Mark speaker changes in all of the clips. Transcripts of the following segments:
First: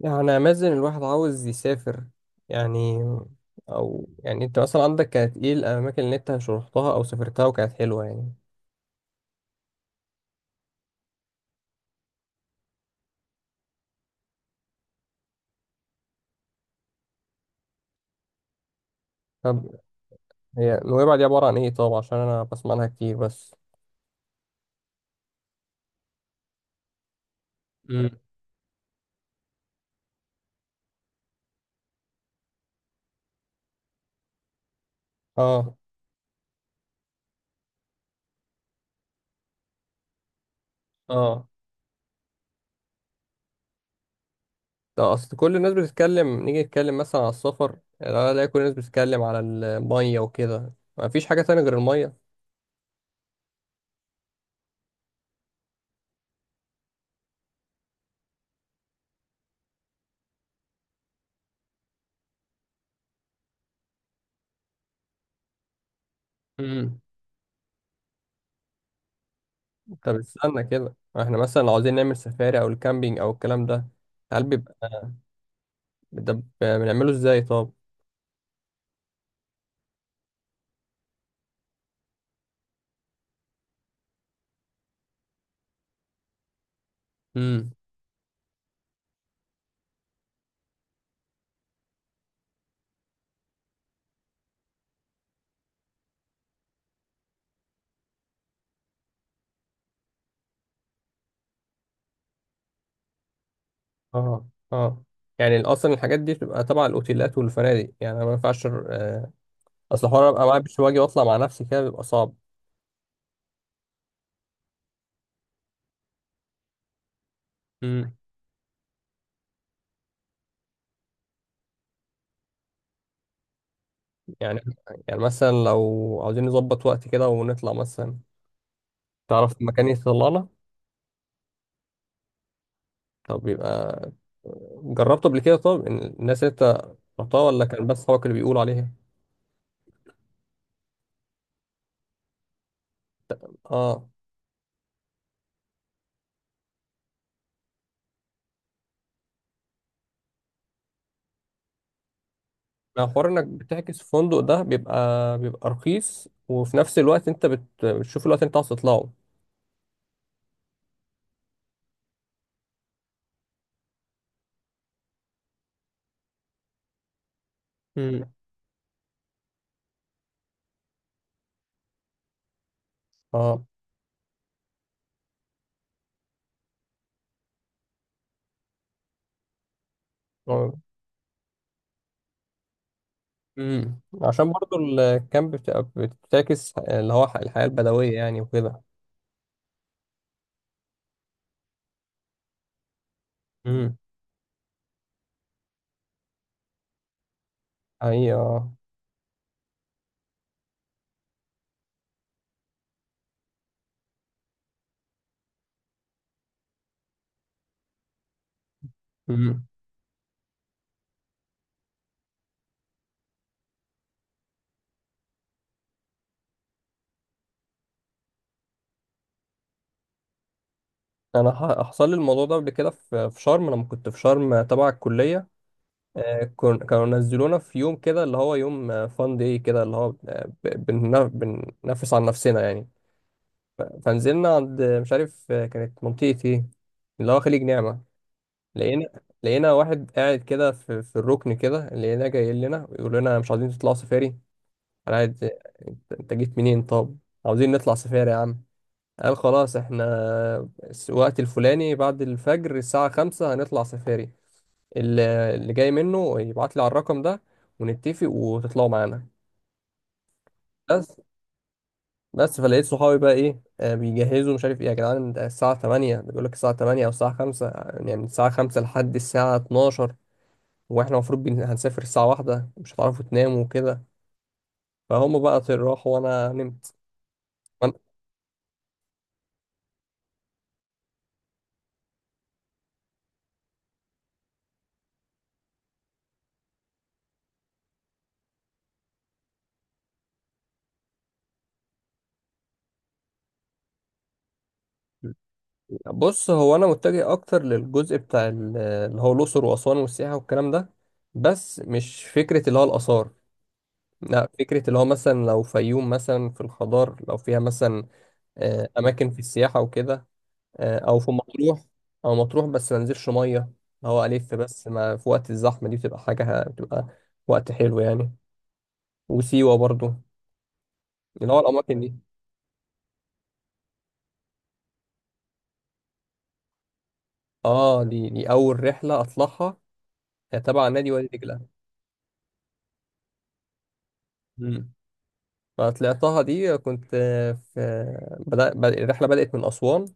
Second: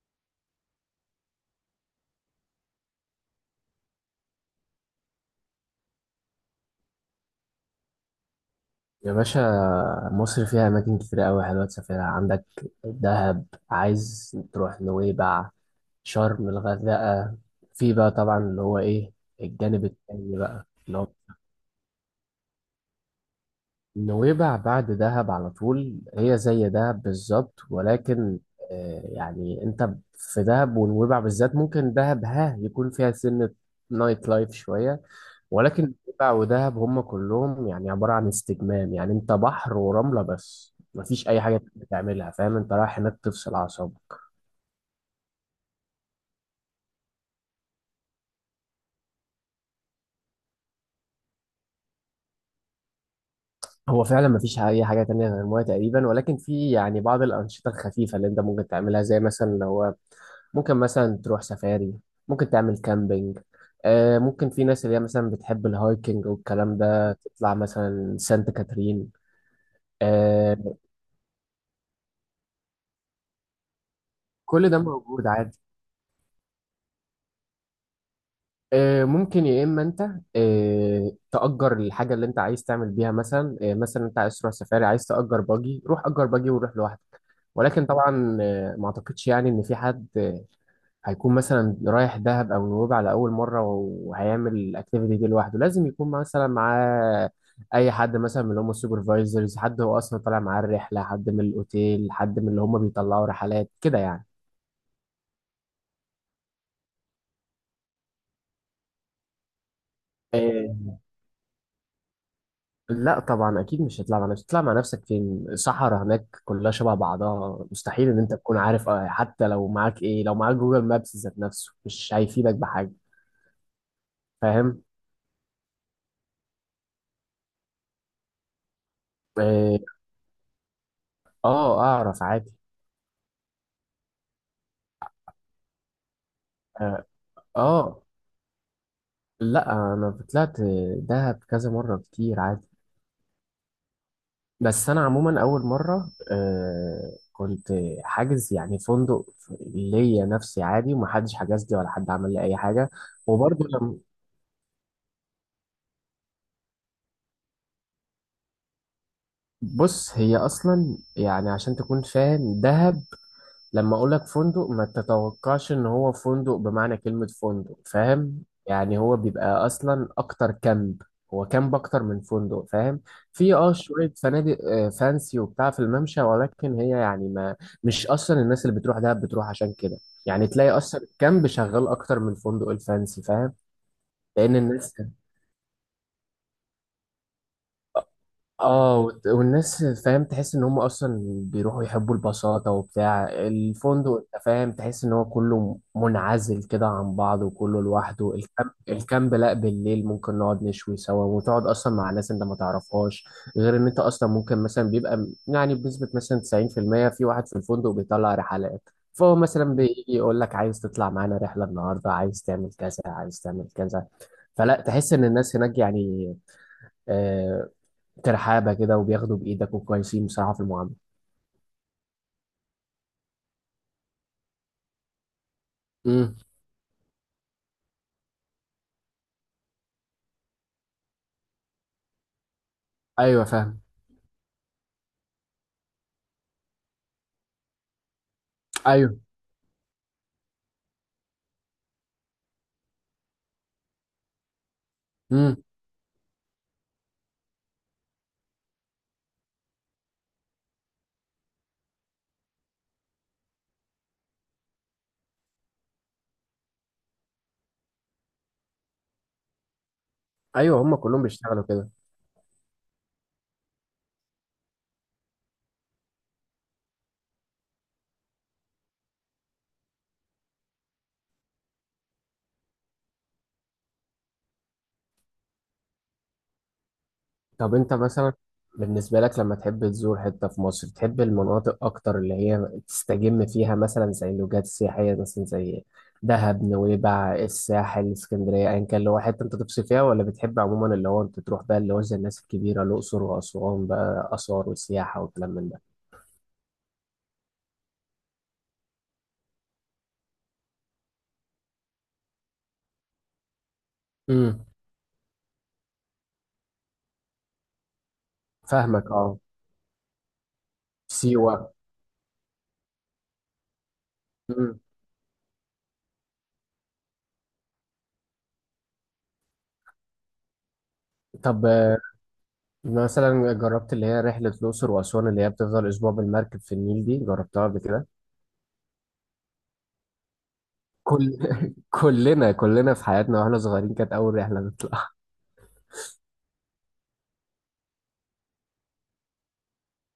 Speaker 1: يعني امازن الواحد عاوز يسافر يعني. او يعني انت مثلا عندك كانت ايه الاماكن اللي انت رحتها او سافرتها وكانت حلوه يعني؟
Speaker 2: يا باشا، مصر فيها أماكن كتير أوي حلوة تسافرها. عندك دهب، عايز تروح نويبع، شرم، الغردقة. في بقى طبعا اللي هو إيه،
Speaker 1: طب
Speaker 2: الجانب التاني بقى
Speaker 1: هي
Speaker 2: اللي هو
Speaker 1: نويبع دي عباره عن ايه؟ طب عشان انا بسمع عنها كتير بس.
Speaker 2: نويبع بعد دهب على طول. هي زي دهب بالظبط،
Speaker 1: امم.
Speaker 2: ولكن يعني انت في دهب ونويبع بالذات، ممكن دهب ها يكون فيها سنة نايت لايف شوية،
Speaker 1: اه.
Speaker 2: ولكن نويبع ودهب هم كلهم يعني عبارة عن استجمام. يعني انت بحر ورملة، بس مفيش اي
Speaker 1: اه.
Speaker 2: حاجة بتعملها. فاهم؟ انت رايح هناك تفصل اعصابك.
Speaker 1: طب اصل كل الناس بتتكلم، نيجي نتكلم مثلا على السفر، لا لا كل الناس بتتكلم على الميه وكده، ما فيش حاجه تانية غير الميه.
Speaker 2: هو فعلا مفيش اي حاجه تانية غير الميه تقريبا، ولكن في يعني بعض الانشطه الخفيفه اللي انت ممكن تعملها. زي مثلا لو هو ممكن مثلا تروح سفاري، ممكن تعمل كامبينج. آه ممكن في ناس اللي هي مثلا بتحب الهايكنج والكلام
Speaker 1: امم.
Speaker 2: ده، تطلع مثلا سانت كاترين.
Speaker 1: طب استنى
Speaker 2: آه.
Speaker 1: كده، احنا مثلا لو عاوزين نعمل سفاري او الكامبينج او الكلام ده، هل
Speaker 2: كل ده
Speaker 1: بيبقى
Speaker 2: موجود عادي.
Speaker 1: ده بنعمله ازاي طب؟
Speaker 2: آه ممكن يا اما انت آه تأجر الحاجه اللي انت عايز تعمل بيها. مثلا آه مثلا انت عايز تروح سفاري، عايز تأجر باجي، روح أجر باجي وروح لوحدك. ولكن طبعا ما اعتقدش يعني ان في حد هيكون مثلا رايح دهب او نويبع على اول مره وهيعمل الاكتيفيتي دي لوحده. لازم يكون مثلا معاه اي حد مثلا من اللي هم السوبرفايزرز، حد هو اصلا طالع معاه الرحله، حد من الاوتيل، حد من اللي هم بيطلعوا رحلات كده يعني.
Speaker 1: اه. اه. يعني اصلا الحاجات دي بتبقى تبع الاوتيلات والفنادق يعني، انا ما ينفعش. اصل حوار ابقى معايا
Speaker 2: إيه.
Speaker 1: بيش واجي واطلع مع نفسي كده بيبقى صعب.
Speaker 2: لا طبعا اكيد مش هتطلع مع نفسك. تطلع مع نفسك فين؟ صحراء هناك كلها شبه بعضها، مستحيل
Speaker 1: امم.
Speaker 2: ان انت تكون عارف. حتى لو معاك ايه، لو معاك جوجل مابس ذات نفسه مش هيفيدك بحاجه.
Speaker 1: يعني.
Speaker 2: فاهم؟
Speaker 1: يعني مثلا لو عاوزين نظبط وقت كده ونطلع مثلا، تعرف
Speaker 2: اه
Speaker 1: مكان يطلعنا؟
Speaker 2: اعرف عادي.
Speaker 1: طب يبقى جربته قبل كده؟ طب إن الناس اللي انت
Speaker 2: اه
Speaker 1: رحتها، ولا كان بس
Speaker 2: آه.
Speaker 1: صحابك اللي بيقولوا عليها؟
Speaker 2: لا انا طلعت دهب كذا مره كتير عادي.
Speaker 1: اه.
Speaker 2: بس انا عموما اول مره آه كنت حاجز يعني فندق ليا نفسي عادي، ومحدش حجز لي ولا حد عمل لي اي حاجه.
Speaker 1: ما حوار انك
Speaker 2: وبرضه
Speaker 1: بتحجز في فندق ده بيبقى بيبقى رخيص، وفي نفس الوقت انت بتشوف الوقت اللي انت عاوز تطلعه.
Speaker 2: بص، هي اصلا يعني عشان تكون فاهم دهب، لما اقولك فندق ما تتوقعش ان هو فندق بمعنى كلمة فندق.
Speaker 1: امم.
Speaker 2: فاهم يعني؟ هو بيبقى اصلا اكتر كامب. هو كامب اكتر من فندق، فاهم؟ في
Speaker 1: اه.
Speaker 2: اه شوية فنادق فانسي وبتاع في الممشى، ولكن هي يعني ما، مش اصلا الناس اللي بتروح دهب بتروح عشان كده. يعني تلاقي اصلا الكامب شغال اكتر من الفندق الفانسي، فاهم؟
Speaker 1: امم، عشان
Speaker 2: لان
Speaker 1: برضو
Speaker 2: الناس،
Speaker 1: الكامب بتبقى بتعكس اللي هو الحياة البدوية يعني وكده.
Speaker 2: اه والناس، فاهم، تحس ان هم اصلا بيروحوا يحبوا البساطة وبتاع.
Speaker 1: امم.
Speaker 2: الفندق انت فاهم تحس ان هو كله منعزل كده عن بعض وكله لوحده.
Speaker 1: ايوه.
Speaker 2: الكامب، الكامب لا، بالليل ممكن نقعد نشوي سوا وتقعد اصلا مع ناس انت ما تعرفهاش. غير ان انت اصلا ممكن مثلا بيبقى يعني بنسبة مثلا 90% في المية في واحد في الفندق بيطلع رحلات، فهو مثلا
Speaker 1: امم.
Speaker 2: بيجي يقول لك عايز تطلع معانا رحلة النهاردة، عايز تعمل كذا، عايز تعمل كذا. فلا، تحس ان الناس هناك يعني آه، ترحابه كده، وبياخدوا بايدك وكويسين بصراحه في المعامله.
Speaker 1: انا حصل لي الموضوع ده قبل كده في شرم لما كنت في شرم تبع الكلية.
Speaker 2: امم.
Speaker 1: كانوا نزلونا في يوم كده اللي هو يوم فان داي كده اللي هو بننفس عن نفسنا يعني.
Speaker 2: ايوه فاهم.
Speaker 1: فنزلنا عند مش عارف، كانت منطقة ايه، اللي هو خليج نعمة. لقينا،
Speaker 2: ايوه.
Speaker 1: لقينا واحد قاعد كده في الركن كده، لقيناه جاي لنا يقول لنا مش عايزين تطلعوا سفاري؟ انا عايز.
Speaker 2: امم.
Speaker 1: انت أنت جيت منين طب؟ عاوزين نطلع سفاري يا عم. قال خلاص احنا الوقت الفلاني بعد الفجر الساعة خمسة هنطلع سفاري، اللي جاي منه يبعت لي على الرقم ده ونتفق وتطلعوا معانا.
Speaker 2: ايوه هم
Speaker 1: بس.
Speaker 2: كلهم بيشتغلوا كده.
Speaker 1: بس فلقيت صحابي بقى ايه، بيجهزوا مش عارف ايه يا جدعان، ده الساعة 8. بيقول لك الساعة 8 او الساعة 5، يعني من الساعة 5 لحد الساعة 12، واحنا المفروض هنسافر الساعة واحدة، مش هتعرفوا تناموا وكده. فهم بقى راحوا وانا نمت.
Speaker 2: طب انت مثلا بالنسبه لك لما تحب تزور حته في مصر، تحب المناطق اكتر اللي هي تستجم فيها مثلا، زي اللوجات السياحيه مثلا زي دهب، نويبع، الساحل، اسكندريه، ايا كان اللي هو حته انت تفصل فيها؟ ولا بتحب عموما اللي هو انت تروح بقى اللي هو زي الناس الكبيره، الاقصر واسوان بقى، اثار وسياحه وكلام من ده؟
Speaker 1: بص هو انا متجه اكتر للجزء بتاع اللي هو الاقصر واسوان والسياحه والكلام ده، بس مش فكره اللي هو الاثار. لا
Speaker 2: امم.
Speaker 1: فكره اللي هو مثلا لو فيوم مثلا في الخضار، لو فيها مثلا
Speaker 2: فاهمك
Speaker 1: اماكن
Speaker 2: اه.
Speaker 1: في السياحه وكده، او في
Speaker 2: سيوه.
Speaker 1: مطروح. او مطروح بس ما انزلش ميه، اللي هو الف
Speaker 2: امم.
Speaker 1: بس ما في وقت الزحمه دي بتبقى حاجه بتبقى وقت حلو يعني. وسيوه برضو، اللي هو
Speaker 2: طب
Speaker 1: الاماكن دي.
Speaker 2: مثلا جربت اللي هي رحلة الأقصر وأسوان اللي هي بتفضل أسبوع بالمركب في النيل؟ دي جربتها قبل
Speaker 1: اه،
Speaker 2: كده؟
Speaker 1: دي اول رحله اطلعها، تبع نادي وادي
Speaker 2: كل كلنا في حياتنا وإحنا صغيرين كانت أول رحلة
Speaker 1: دجله.
Speaker 2: نطلعها.
Speaker 1: أنا طلعتها دي كنت في الرحلة بدأت من أسوان،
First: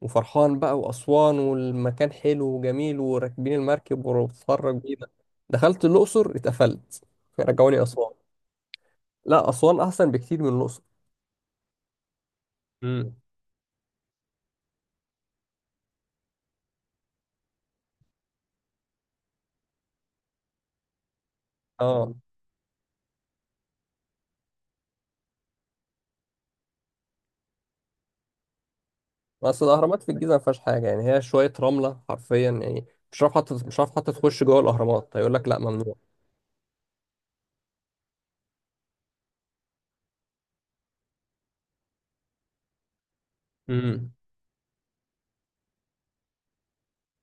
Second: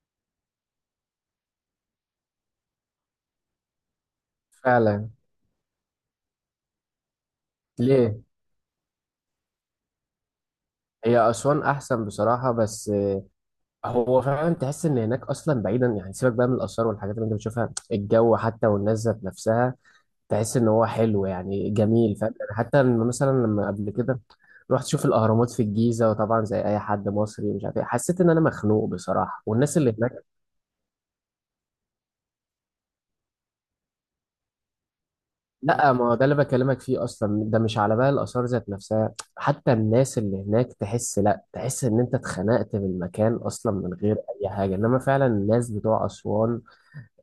Speaker 1: وفرحان بقى وأسوان والمكان حلو وجميل وراكبين المركب وبتتفرج بيه
Speaker 2: فعلا.
Speaker 1: ده. دخلت الأقصر اتقفلت، رجعوني أسوان.
Speaker 2: ليه؟
Speaker 1: لا أسوان أحسن بكتير من الأقصر.
Speaker 2: هي أسوان أحسن بصراحة، بس
Speaker 1: امم.
Speaker 2: هو فعلا تحس إن هناك أصلا بعيدا يعني، سيبك بقى من الآثار والحاجات اللي أنت بتشوفها، الجو حتى والناس ذات نفسها تحس إن هو حلو يعني،
Speaker 1: اه.
Speaker 2: جميل. فاهم يعني؟ حتى مثلا لما قبل كده رحت اشوف الاهرامات في الجيزه، وطبعا زي اي حد مصري مش عارف ايه، حسيت ان انا مخنوق بصراحه.
Speaker 1: بس
Speaker 2: والناس اللي
Speaker 1: الأهرامات في
Speaker 2: هناك،
Speaker 1: الجيزة ما فيهاش حاجة يعني، هي شوية رملة حرفيا يعني. مش عارف حتى، مش عارف حتى تخش جوه الأهرامات، هيقول لك لا
Speaker 2: لا
Speaker 1: ممنوع.
Speaker 2: ما هو ده اللي بكلمك فيه اصلا. ده مش على بقى الاثار ذات نفسها، حتى الناس اللي هناك تحس، لا تحس ان انت اتخنقت من المكان اصلا من
Speaker 1: امم.
Speaker 2: غير اي حاجه. انما فعلا الناس بتوع اسوان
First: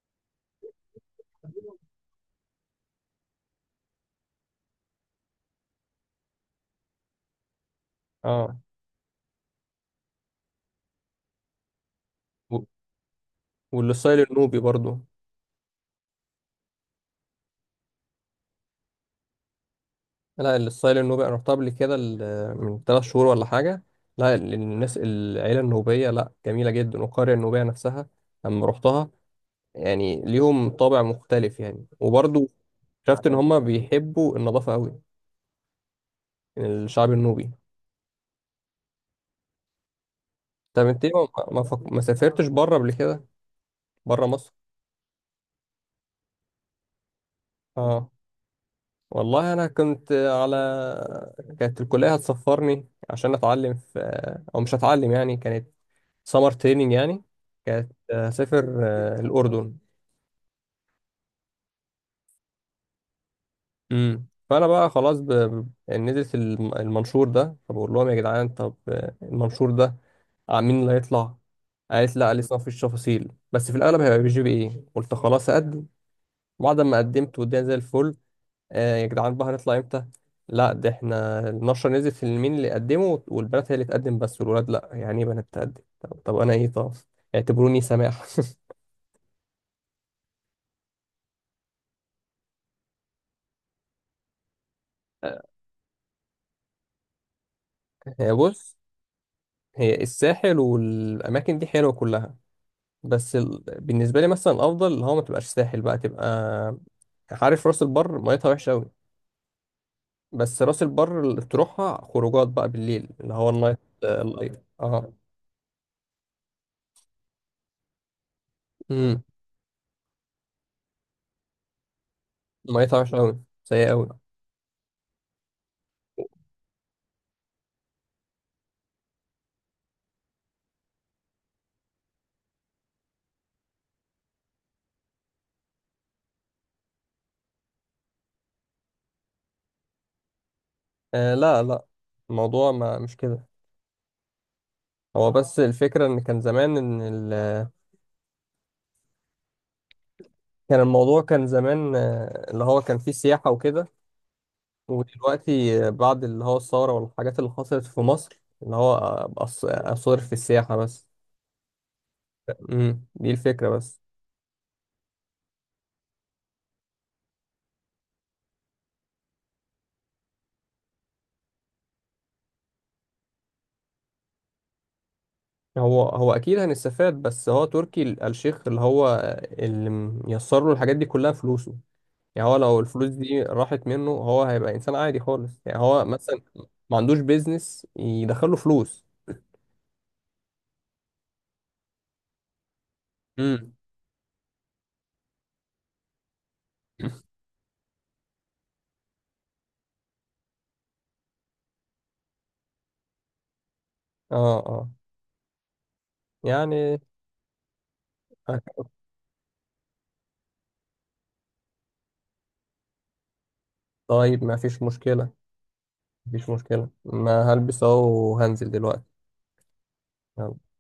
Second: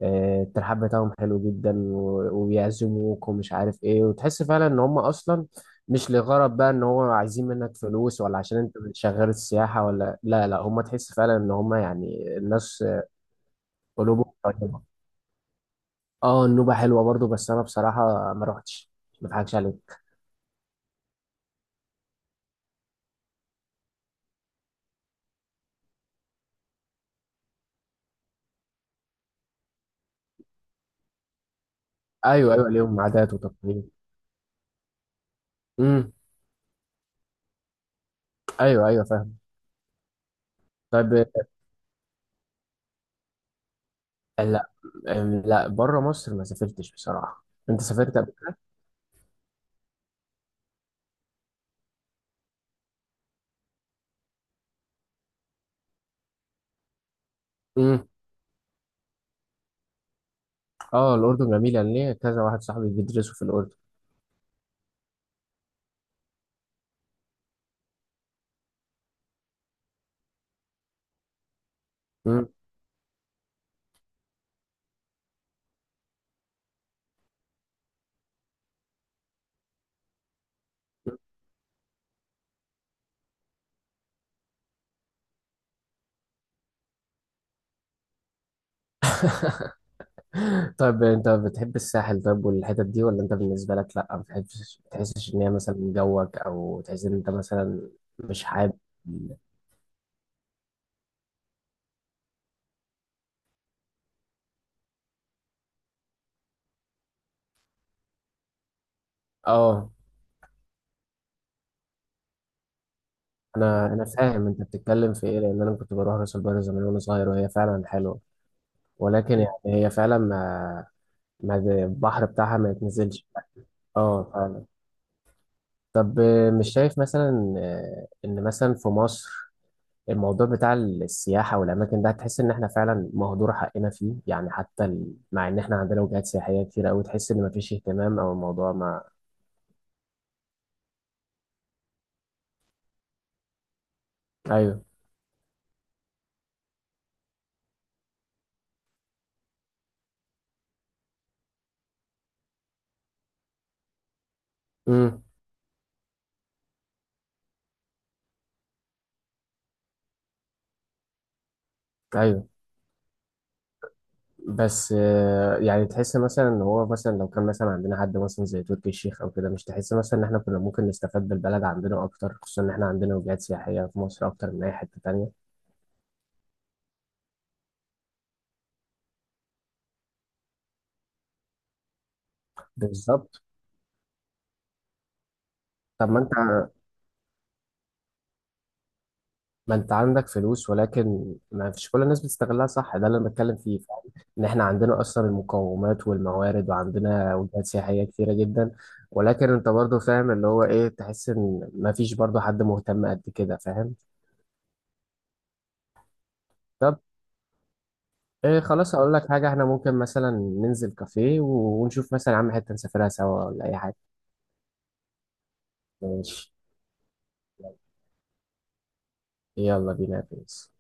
Speaker 2: الترحاب بتاعهم حلو جدا، وبيعزموك ومش عارف ايه، وتحس فعلا ان هم اصلا مش لغرض بقى ان هو عايزين منك فلوس، ولا
Speaker 1: اه.
Speaker 2: عشان انت شغال السياحه، ولا لا لا، هم تحس فعلا ان هم يعني
Speaker 1: و-
Speaker 2: الناس
Speaker 1: والسايل
Speaker 2: قلوبهم
Speaker 1: النوبي
Speaker 2: طيبه.
Speaker 1: برضو.
Speaker 2: اه النوبه حلوه برضو، بس انا بصراحه ما روحتش. ما اضحكش عليك.
Speaker 1: لا الستايل النوبي انا رحتها قبل كده من ثلاث شهور ولا حاجه. لا الناس العيله النوبيه لا جميله جدا، والقريه النوبيه نفسها لما رحتها يعني ليهم طابع مختلف يعني. وبرضه
Speaker 2: ايوه ايوه ليهم
Speaker 1: شفت
Speaker 2: عادات
Speaker 1: ان هم
Speaker 2: وتقاليد.
Speaker 1: بيحبوا النظافه قوي،
Speaker 2: امم.
Speaker 1: يعني الشعب النوبي.
Speaker 2: ايوه ايوه فاهم.
Speaker 1: طب انت ليه
Speaker 2: طيب
Speaker 1: ما سافرتش بره قبل كده؟ بره مصر.
Speaker 2: لا. لا بره مصر ما سافرتش بصراحه. انت
Speaker 1: اه
Speaker 2: سافرت قبل كده؟
Speaker 1: والله انا كنت على، كانت الكليه هتسفرني عشان اتعلم في، او مش هتعلم يعني، كانت سمر تريننج يعني. كانت
Speaker 2: امم.
Speaker 1: هسافر الأردن.
Speaker 2: اه الاردن جميله، ليه؟ كذا واحد صاحبي بيدرسوا في الاردن.
Speaker 1: امم، فأنا بقى خلاص نزلت المنشور ده، فبقول لهم يا جدعان طب المنشور ده مين اللي هيطلع؟ قالت لا
Speaker 2: امم.
Speaker 1: لسه مفيش تفاصيل بس في الأغلب هيبقى بي جي بي إيه، قلت خلاص أقدم. بعد ما قدمت والدنيا زي الفل، آه يا جدعان بقى هنطلع إمتى؟ لا ده إحنا النشرة نزلت في مين اللي قدمه، والبنات هي اللي تقدم بس والولاد لا، يعني إيه بنات تقدم؟ طب أنا إيه طب؟ اعتبروني سماح.
Speaker 2: طيب انت بتحب الساحل طيب والحتت دي؟ ولا انت بالنسبه لك لا ما بتحبش، بتحسش ان هي مثلا جوك؟ او تحس ان انت مثلا مش
Speaker 1: بص،
Speaker 2: حابب؟
Speaker 1: هي الساحل والأماكن دي حلوة كلها، بس ال... بالنسبة لي مثلا الأفضل اللي هو ما تبقاش ساحل بقى، تبقى عارف راس البر، ميتها وحشة أوي،
Speaker 2: اه
Speaker 1: بس راس البر اللي تروحها خروجات بقى بالليل، اللي هو النايت
Speaker 2: انا فاهم
Speaker 1: اللايف.
Speaker 2: انت
Speaker 1: اه.
Speaker 2: بتتكلم في ايه، لان انا كنت بروح راس البر زمان وانا صغير وهي فعلا حلوه.
Speaker 1: امم.
Speaker 2: ولكن يعني هي فعلا ما البحر بتاعها ما
Speaker 1: ميتها وحشة
Speaker 2: يتنزلش.
Speaker 1: أوي، سيئة أوي.
Speaker 2: اه فعلا. طب مش شايف مثلا ان مثلا في مصر الموضوع بتاع السياحة والأماكن ده تحس إن إحنا فعلا مهدور حقنا فيه؟ يعني حتى مع إن إحنا عندنا وجهات سياحية كتير أوي، تحس إن مفيش اهتمام أو الموضوع ما.
Speaker 1: آه لا لا، الموضوع ما مش كده.
Speaker 2: أيوه.
Speaker 1: هو بس الفكرة إن كان زمان إن ال... كان الموضوع كان زمان اللي هو كان فيه سياحة وكده،
Speaker 2: امم.
Speaker 1: ودلوقتي بعد اللي هو الثورة والحاجات اللي حصلت في مصر إن هو أبقى أصرف في السياحة بس.
Speaker 2: أيوه.
Speaker 1: امم، دي الفكرة بس.
Speaker 2: بس يعني تحس مثلا إن هو مثلا لو كان مثلا عندنا حد مثلا زي تركي الشيخ أو كده، مش تحس مثلا إن إحنا كنا ممكن نستفاد بالبلد عندنا أكتر؟ خصوصا إن إحنا عندنا وجهات سياحية في مصر أكتر من أي حتة تانية.
Speaker 1: هو أكيد هنستفاد، بس هو تركي الشيخ اللي هو اللي ميسر له الحاجات دي كلها فلوسه، يعني هو لو الفلوس دي
Speaker 2: بالظبط.
Speaker 1: راحت منه هو هيبقى إنسان عادي خالص يعني. هو
Speaker 2: طب ما انت،
Speaker 1: مثلا ما عندوش بيزنس يدخله فلوس.
Speaker 2: ما انت عندك فلوس ولكن ما فيش كل الناس بتستغلها، صح؟ ده اللي انا بتكلم
Speaker 1: امم.
Speaker 2: فيه، فاهم؟ ان احنا عندنا اصلا المقومات والموارد وعندنا وجهات سياحيه كتيره جدا، ولكن انت برضو فاهم اللي هو ايه، تحس ان ما فيش برضو حد مهتم قد كده، فاهم؟
Speaker 1: اه. اه. يعني.
Speaker 2: طب ايه، خلاص اقول لك حاجه، احنا ممكن مثلا ننزل كافيه ونشوف مثلا يا عم حته نسافرها سوا ولا اي حاجه.
Speaker 1: طيب ما فيش مشكلة. مفيش
Speaker 2: ماشي.
Speaker 1: مشكلة، ما هلبس اهو وهنزل دلوقتي.
Speaker 2: يلا بينا يا برنس.